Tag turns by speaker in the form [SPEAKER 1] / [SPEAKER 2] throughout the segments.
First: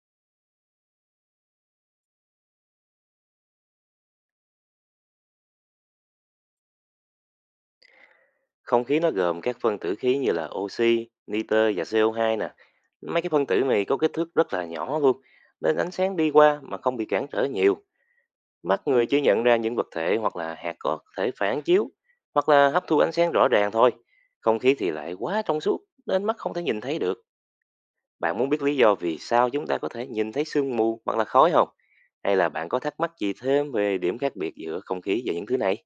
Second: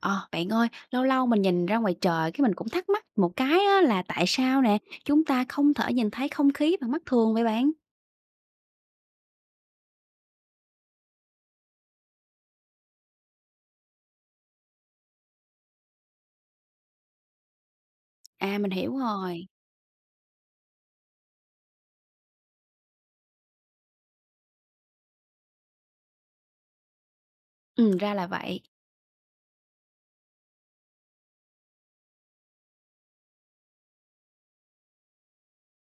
[SPEAKER 1] Ờ, Bạn ơi, lâu lâu mình nhìn ra ngoài trời cái mình cũng thắc mắc một cái á, là tại sao nè, chúng ta không thể nhìn thấy không khí bằng mắt thường vậy bạn?
[SPEAKER 2] Không khí nó gồm các phân tử khí như là oxy, nitơ và CO2 nè. Mấy cái phân tử này có kích thước rất là nhỏ luôn, nên ánh sáng đi qua mà không bị cản trở nhiều.
[SPEAKER 1] À, mình
[SPEAKER 2] Mắt
[SPEAKER 1] hiểu
[SPEAKER 2] người chỉ nhận
[SPEAKER 1] rồi.
[SPEAKER 2] ra những vật thể hoặc là hạt có thể phản chiếu, hoặc là hấp thu ánh sáng rõ ràng thôi. Không khí thì lại quá trong suốt, nên mắt không thể nhìn thấy được.
[SPEAKER 1] Ừ, ra là
[SPEAKER 2] Bạn muốn
[SPEAKER 1] vậy.
[SPEAKER 2] biết lý do vì sao chúng ta có thể nhìn thấy sương mù hoặc là khói không? Hay là bạn có thắc mắc gì thêm về điểm khác biệt giữa không khí và những thứ này?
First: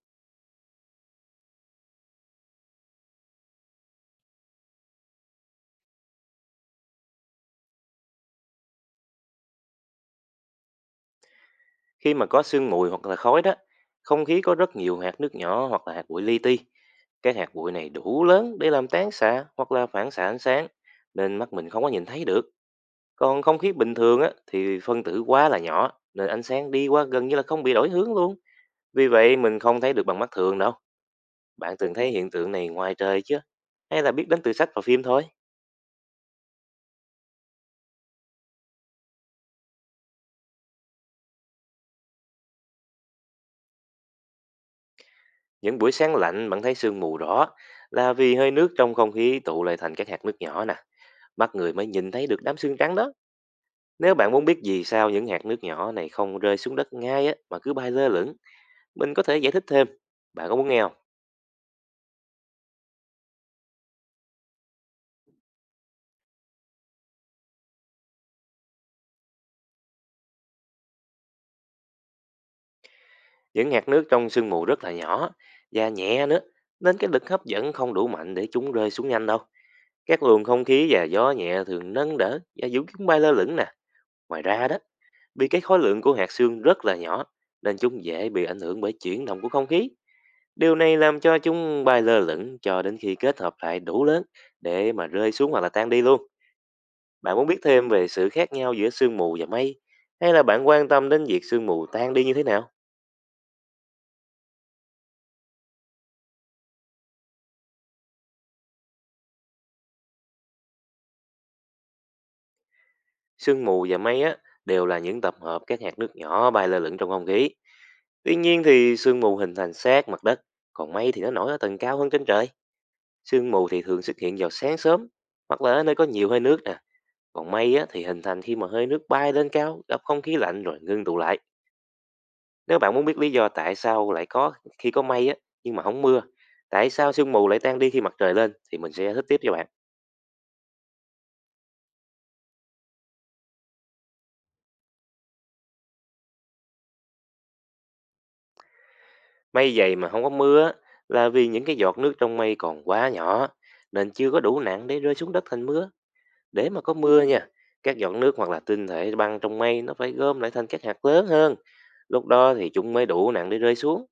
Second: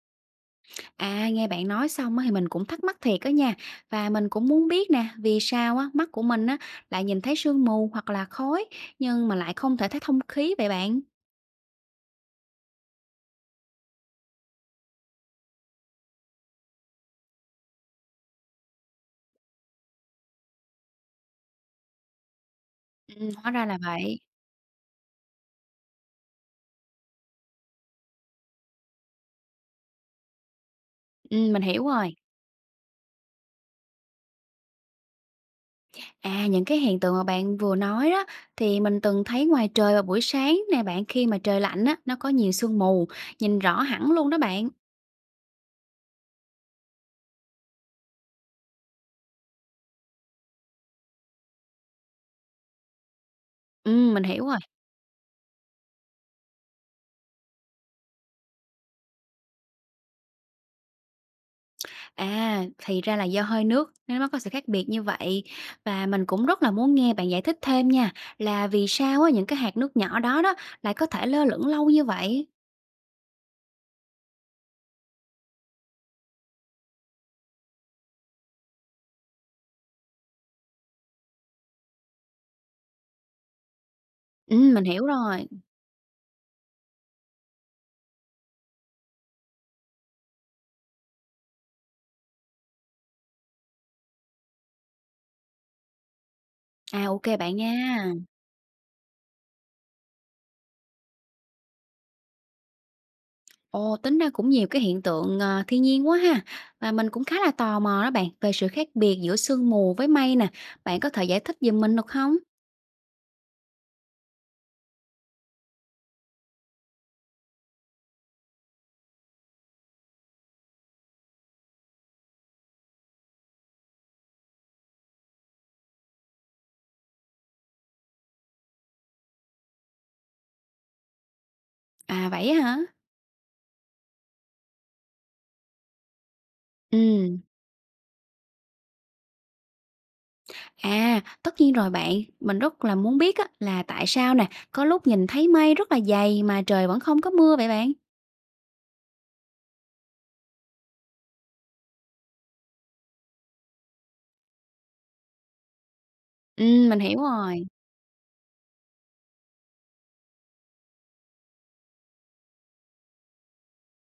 [SPEAKER 1] À, nghe bạn nói xong á, thì mình cũng thắc mắc thiệt đó nha. Và mình cũng muốn biết nè, vì sao á, mắt của mình á, lại nhìn thấy sương mù hoặc là khói, nhưng mà lại không thể thấy không khí vậy bạn?
[SPEAKER 2] Khi mà có sương mù hoặc là khói đó, không khí có rất nhiều hạt nước nhỏ hoặc là hạt bụi li ti. Các hạt bụi này đủ lớn để làm tán xạ hoặc là phản xạ ánh sáng, nên mắt mình không có nhìn thấy được.
[SPEAKER 1] Ừ,
[SPEAKER 2] Còn
[SPEAKER 1] hóa
[SPEAKER 2] không
[SPEAKER 1] ra
[SPEAKER 2] khí
[SPEAKER 1] là
[SPEAKER 2] bình
[SPEAKER 1] vậy.
[SPEAKER 2] thường á, thì phân tử quá là nhỏ, nên ánh sáng đi qua gần như là không bị đổi hướng luôn. Vì vậy mình không thấy được bằng mắt thường đâu.
[SPEAKER 1] Ừ, mình
[SPEAKER 2] Bạn
[SPEAKER 1] hiểu
[SPEAKER 2] từng thấy
[SPEAKER 1] rồi.
[SPEAKER 2] hiện tượng này ngoài trời chứ? Hay là biết đến từ sách và phim thôi?
[SPEAKER 1] À, những cái hiện tượng mà bạn vừa nói đó thì mình từng thấy ngoài trời vào buổi sáng nè bạn, khi mà trời lạnh á nó có nhiều sương mù, nhìn rõ hẳn luôn đó bạn.
[SPEAKER 2] Những buổi sáng lạnh bạn thấy sương mù rõ là vì hơi nước trong không khí tụ lại thành các hạt nước nhỏ nè. Mắt người mới nhìn thấy được đám sương trắng đó.
[SPEAKER 1] Ừ,
[SPEAKER 2] Nếu
[SPEAKER 1] mình
[SPEAKER 2] bạn muốn
[SPEAKER 1] hiểu rồi.
[SPEAKER 2] biết vì sao những hạt nước nhỏ này không rơi xuống đất ngay á, mà cứ bay lơ lửng, mình có thể giải thích thêm. Bạn có muốn nghe không?
[SPEAKER 1] À, thì ra là do hơi nước nên nó có sự khác biệt như vậy. Và mình cũng rất là muốn nghe bạn giải thích thêm nha, là vì sao á những cái hạt nước nhỏ đó đó lại có thể lơ lửng lâu như vậy?
[SPEAKER 2] Những hạt nước trong sương mù rất là nhỏ và nhẹ nữa, nên cái lực hấp dẫn không đủ mạnh để chúng rơi xuống nhanh đâu. Các luồng không khí và gió nhẹ thường nâng đỡ và giữ chúng bay lơ lửng nè. Ngoài
[SPEAKER 1] Ừ,
[SPEAKER 2] ra đó,
[SPEAKER 1] mình hiểu rồi.
[SPEAKER 2] vì cái khối lượng của hạt sương rất là nhỏ, nên chúng dễ bị ảnh hưởng bởi chuyển động của không khí. Điều này làm cho chúng bay lơ lửng cho đến khi kết hợp lại đủ lớn để mà rơi xuống hoặc là tan đi luôn.
[SPEAKER 1] À, ok
[SPEAKER 2] Bạn muốn
[SPEAKER 1] bạn
[SPEAKER 2] biết
[SPEAKER 1] nha.
[SPEAKER 2] thêm về sự khác nhau giữa sương mù và mây, hay là bạn quan tâm đến việc sương mù tan đi như thế nào?
[SPEAKER 1] Ồ, tính ra cũng nhiều cái hiện tượng, thiên nhiên quá ha. Và mình cũng khá là tò mò đó bạn, về sự khác biệt giữa sương mù với mây nè. Bạn có thể giải thích giùm mình được không?
[SPEAKER 2] Sương mù và mây á đều là những tập hợp các hạt nước nhỏ bay lơ lửng trong không khí. Tuy nhiên thì sương mù hình thành sát mặt đất, còn mây thì nó nổi ở tầng cao hơn trên trời. Sương mù thì thường xuất hiện vào sáng sớm hoặc là ở nơi có nhiều hơi nước nè. Còn mây á thì hình thành khi mà hơi nước bay lên cao, gặp không khí lạnh rồi ngưng tụ lại.
[SPEAKER 1] À, vậy á hả?
[SPEAKER 2] Nếu bạn muốn biết lý do tại sao lại có khi có mây á nhưng mà không mưa, tại sao sương
[SPEAKER 1] Ừm,
[SPEAKER 2] mù lại tan đi khi mặt trời lên, thì mình sẽ giải thích tiếp cho bạn.
[SPEAKER 1] À, tất nhiên rồi bạn. Mình rất là muốn biết á, là tại sao nè, có lúc nhìn thấy mây rất là dày mà trời vẫn không có mưa vậy bạn?
[SPEAKER 2] Mây dày mà không có mưa á, là vì những cái giọt nước trong mây còn quá nhỏ, nên chưa có đủ nặng để rơi xuống đất thành mưa. Để mà có
[SPEAKER 1] Mình hiểu
[SPEAKER 2] mưa nha,
[SPEAKER 1] rồi.
[SPEAKER 2] các giọt nước hoặc là tinh thể băng trong mây nó phải gom lại thành các hạt lớn hơn. Lúc đó thì chúng mới đủ nặng để rơi xuống.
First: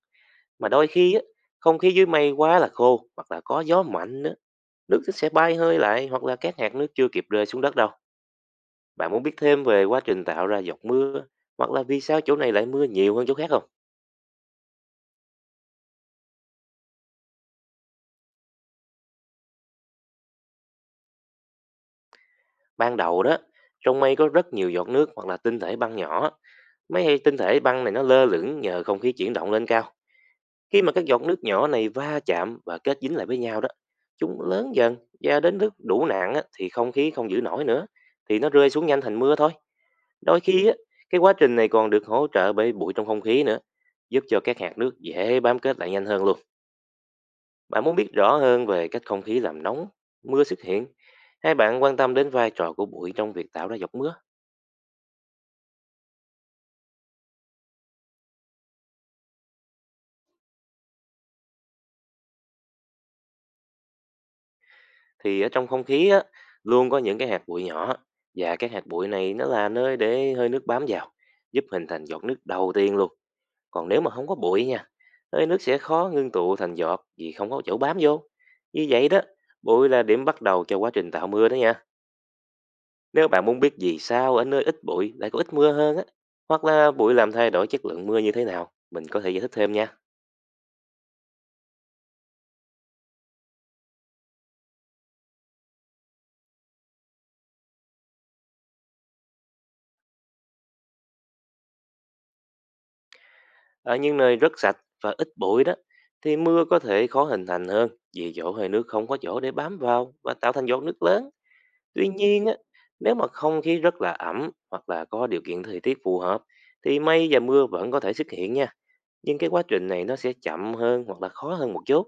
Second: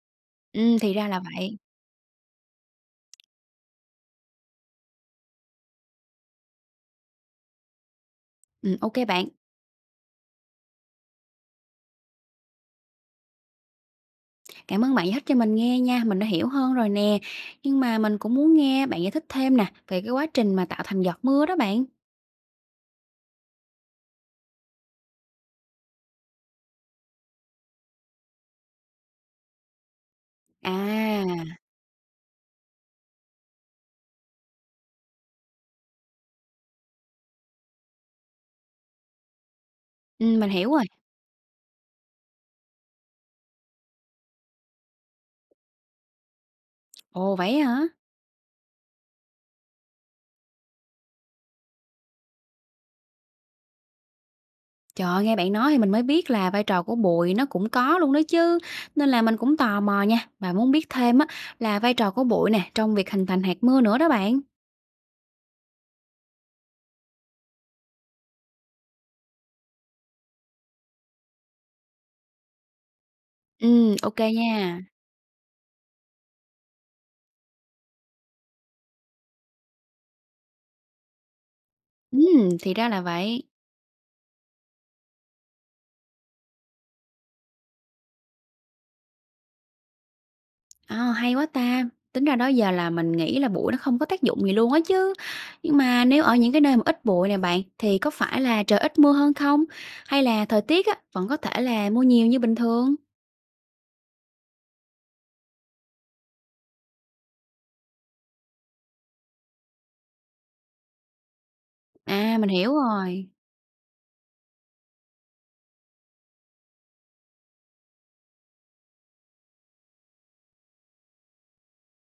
[SPEAKER 2] Mà đôi
[SPEAKER 1] Thì ra
[SPEAKER 2] khi á,
[SPEAKER 1] là vậy.
[SPEAKER 2] không khí dưới mây quá là khô hoặc là có gió mạnh nữa, nước nó sẽ bay hơi lại hoặc là các hạt nước chưa kịp rơi xuống đất đâu.
[SPEAKER 1] Ok
[SPEAKER 2] Bạn muốn
[SPEAKER 1] bạn.
[SPEAKER 2] biết thêm về quá trình tạo ra giọt mưa, hoặc là vì sao chỗ này lại mưa nhiều hơn chỗ khác không?
[SPEAKER 1] Cảm ơn bạn giải thích cho mình nghe nha, mình đã hiểu hơn rồi nè. Nhưng mà mình cũng muốn nghe bạn giải thích thêm nè, về cái quá trình mà tạo thành giọt mưa đó bạn.
[SPEAKER 2] Ban đầu đó, trong mây có rất nhiều giọt nước hoặc là tinh thể băng nhỏ. Mấy tinh thể băng này nó lơ lửng nhờ không khí chuyển động lên cao. Khi mà các giọt
[SPEAKER 1] À,
[SPEAKER 2] nước nhỏ này va chạm và kết dính lại với nhau đó, chúng lớn dần và đến lúc đủ nặng á, thì không khí không giữ nổi nữa, thì nó rơi xuống nhanh thành mưa thôi. Đôi
[SPEAKER 1] mình
[SPEAKER 2] khi
[SPEAKER 1] hiểu
[SPEAKER 2] á,
[SPEAKER 1] rồi.
[SPEAKER 2] cái quá trình này còn được hỗ trợ bởi bụi trong không khí nữa, giúp cho các hạt nước dễ bám kết lại nhanh hơn luôn.
[SPEAKER 1] Ồ, vậy
[SPEAKER 2] Bạn
[SPEAKER 1] hả?
[SPEAKER 2] muốn biết rõ hơn về cách không khí làm nóng, mưa xuất hiện, hay bạn quan tâm đến vai trò của bụi trong việc tạo ra giọt mưa?
[SPEAKER 1] Trời ơi, nghe bạn nói thì mình mới biết là vai trò của bụi nó cũng có luôn đó chứ. Nên là mình cũng tò mò nha, và muốn biết thêm á là vai trò của bụi nè trong việc hình thành hạt mưa nữa đó bạn.
[SPEAKER 2] Thì ở trong không khí á, luôn có những cái hạt bụi nhỏ, và các hạt bụi này nó là nơi để hơi nước bám vào, giúp hình thành giọt nước đầu tiên luôn. Còn nếu mà
[SPEAKER 1] Ok
[SPEAKER 2] không có bụi
[SPEAKER 1] nha.
[SPEAKER 2] nha, hơi nước sẽ khó ngưng tụ thành giọt vì không có chỗ bám vô. Như vậy đó, bụi là điểm bắt đầu cho quá trình tạo mưa đó nha.
[SPEAKER 1] Thì ra là
[SPEAKER 2] Nếu
[SPEAKER 1] vậy.
[SPEAKER 2] bạn muốn biết vì sao ở nơi ít bụi lại có ít mưa hơn á, hoặc là bụi làm thay đổi chất lượng mưa như thế nào, mình có thể giải thích thêm nha.
[SPEAKER 1] À, hay quá ta. Tính ra đó giờ là mình nghĩ là bụi nó không có tác dụng gì luôn á chứ. Nhưng mà nếu ở những cái nơi mà ít bụi nè bạn, thì có phải là trời ít mưa hơn không? Hay là thời tiết á, vẫn có thể là mưa nhiều như bình thường?
[SPEAKER 2] Ở những nơi rất sạch và ít bụi đó, thì mưa có thể khó hình thành hơn, vì chỗ hơi nước không có chỗ để bám vào và tạo thành giọt nước lớn. Tuy
[SPEAKER 1] À,
[SPEAKER 2] nhiên
[SPEAKER 1] mình
[SPEAKER 2] á,
[SPEAKER 1] hiểu
[SPEAKER 2] nếu mà
[SPEAKER 1] rồi.
[SPEAKER 2] không khí rất là ẩm hoặc là có điều kiện thời tiết phù hợp, thì mây và mưa vẫn có thể xuất hiện nha. Nhưng cái quá trình này nó sẽ chậm hơn hoặc là khó hơn một chút.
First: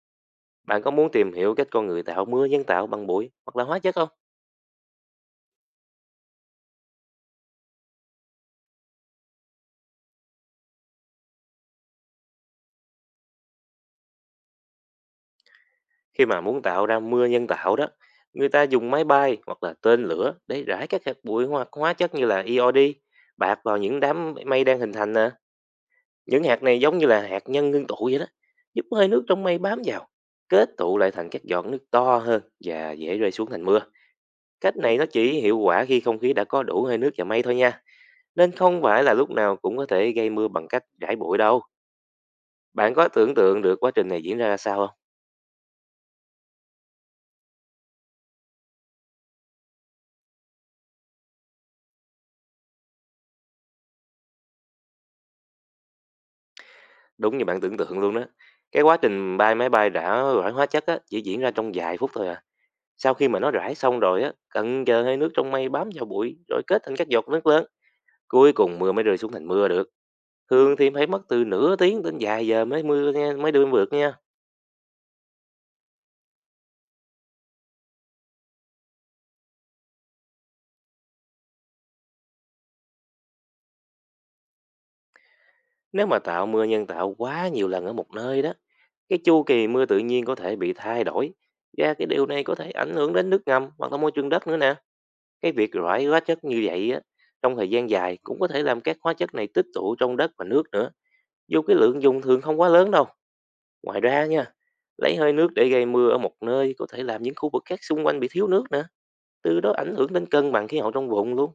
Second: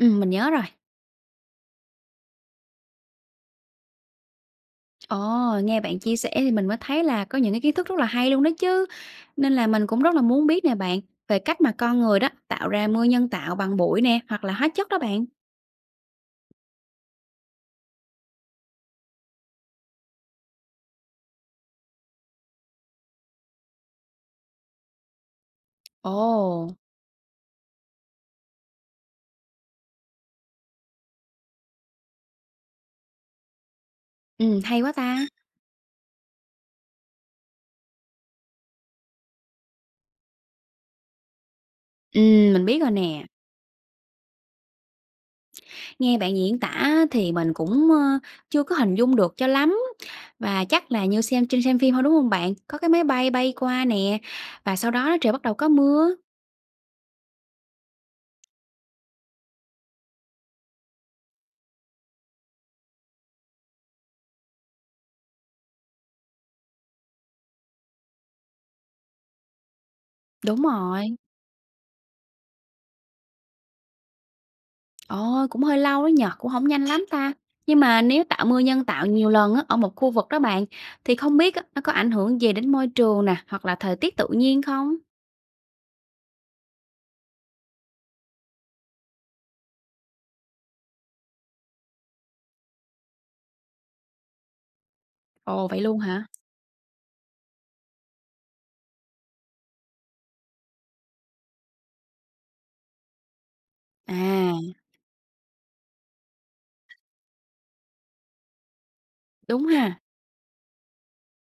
[SPEAKER 1] Mình nhớ rồi.
[SPEAKER 2] Bạn có muốn tìm hiểu cách con người tạo mưa nhân tạo bằng bụi hoặc là hóa chất không?
[SPEAKER 1] Ồ, nghe bạn chia sẻ thì mình mới thấy là có những cái kiến thức rất là hay luôn đó chứ. Nên là mình cũng rất là muốn biết nè bạn, về cách mà con người đó tạo ra mưa nhân tạo bằng bụi nè, hoặc là hóa chất đó bạn.
[SPEAKER 2] Khi mà muốn tạo ra mưa nhân tạo đó, người ta dùng máy bay hoặc là tên lửa để rải các hạt bụi hoặc hóa chất như là iod, bạc vào những đám mây đang hình thành nè. Những hạt
[SPEAKER 1] Ồ,
[SPEAKER 2] này giống như là hạt nhân ngưng tụ vậy đó, giúp hơi nước trong mây bám vào, kết tụ lại thành các giọt nước to hơn và dễ rơi xuống thành mưa. Cách
[SPEAKER 1] hay quá
[SPEAKER 2] này nó
[SPEAKER 1] ta.
[SPEAKER 2] chỉ hiệu quả khi không khí đã có đủ hơi nước và mây thôi nha, nên không phải là lúc nào cũng có thể gây mưa bằng cách rải bụi đâu.
[SPEAKER 1] Mình biết rồi
[SPEAKER 2] Bạn có
[SPEAKER 1] nè.
[SPEAKER 2] tưởng tượng được quá trình này diễn ra ra sao không?
[SPEAKER 1] Nghe bạn diễn tả thì mình cũng, chưa có hình dung được cho lắm, và chắc là như xem phim thôi, đúng không bạn? Có cái máy bay bay qua nè, và sau đó trời bắt đầu có mưa.
[SPEAKER 2] Đúng như bạn tưởng tượng luôn đó. Cái quá trình bay máy bay rã rải hóa chất á, chỉ diễn ra trong vài phút thôi à. Sau khi mà nó rải xong rồi á, cần giờ hơi nước trong mây bám vào bụi rồi kết thành các giọt nước lớn. Cuối cùng mưa mới rơi xuống thành mưa được.
[SPEAKER 1] Đúng
[SPEAKER 2] Thường thì phải
[SPEAKER 1] rồi.
[SPEAKER 2] mất từ nửa tiếng đến vài giờ mới mưa nha, mới đưa vượt nha.
[SPEAKER 1] Ồ, cũng hơi lâu đó nhỉ, cũng không nhanh lắm ta. Nhưng mà nếu tạo mưa nhân tạo nhiều lần á, ở một khu vực đó bạn, thì không biết á, nó có ảnh hưởng gì đến môi trường nè, hoặc là thời tiết tự nhiên không?
[SPEAKER 2] Nếu mà tạo mưa nhân tạo quá nhiều lần ở một nơi đó, cái chu kỳ mưa tự nhiên có thể bị thay đổi. Và cái điều này có thể ảnh hưởng đến nước ngầm hoặc là môi trường đất nữa nè. Cái
[SPEAKER 1] Ồ,
[SPEAKER 2] việc
[SPEAKER 1] vậy luôn
[SPEAKER 2] rải hóa
[SPEAKER 1] hả?
[SPEAKER 2] chất như vậy á, trong thời gian dài cũng có thể làm các hóa chất này tích tụ trong đất và nước nữa, dù cái lượng dùng thường không quá lớn đâu. Ngoài ra nha,
[SPEAKER 1] À,
[SPEAKER 2] lấy hơi nước để gây mưa ở một nơi có thể làm những khu vực khác xung quanh bị thiếu nước nữa, từ
[SPEAKER 1] đúng
[SPEAKER 2] đó ảnh
[SPEAKER 1] ha.
[SPEAKER 2] hưởng đến cân bằng khí hậu trong vùng luôn.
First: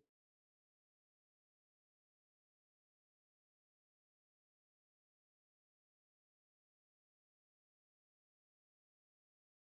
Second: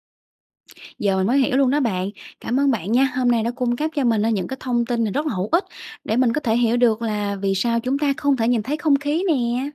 [SPEAKER 1] Giờ mình mới hiểu luôn đó bạn. Cảm ơn bạn nha, hôm nay đã cung cấp cho mình, những cái thông tin này rất là hữu ích để mình có thể hiểu được là vì sao chúng ta không thể nhìn thấy không khí nè.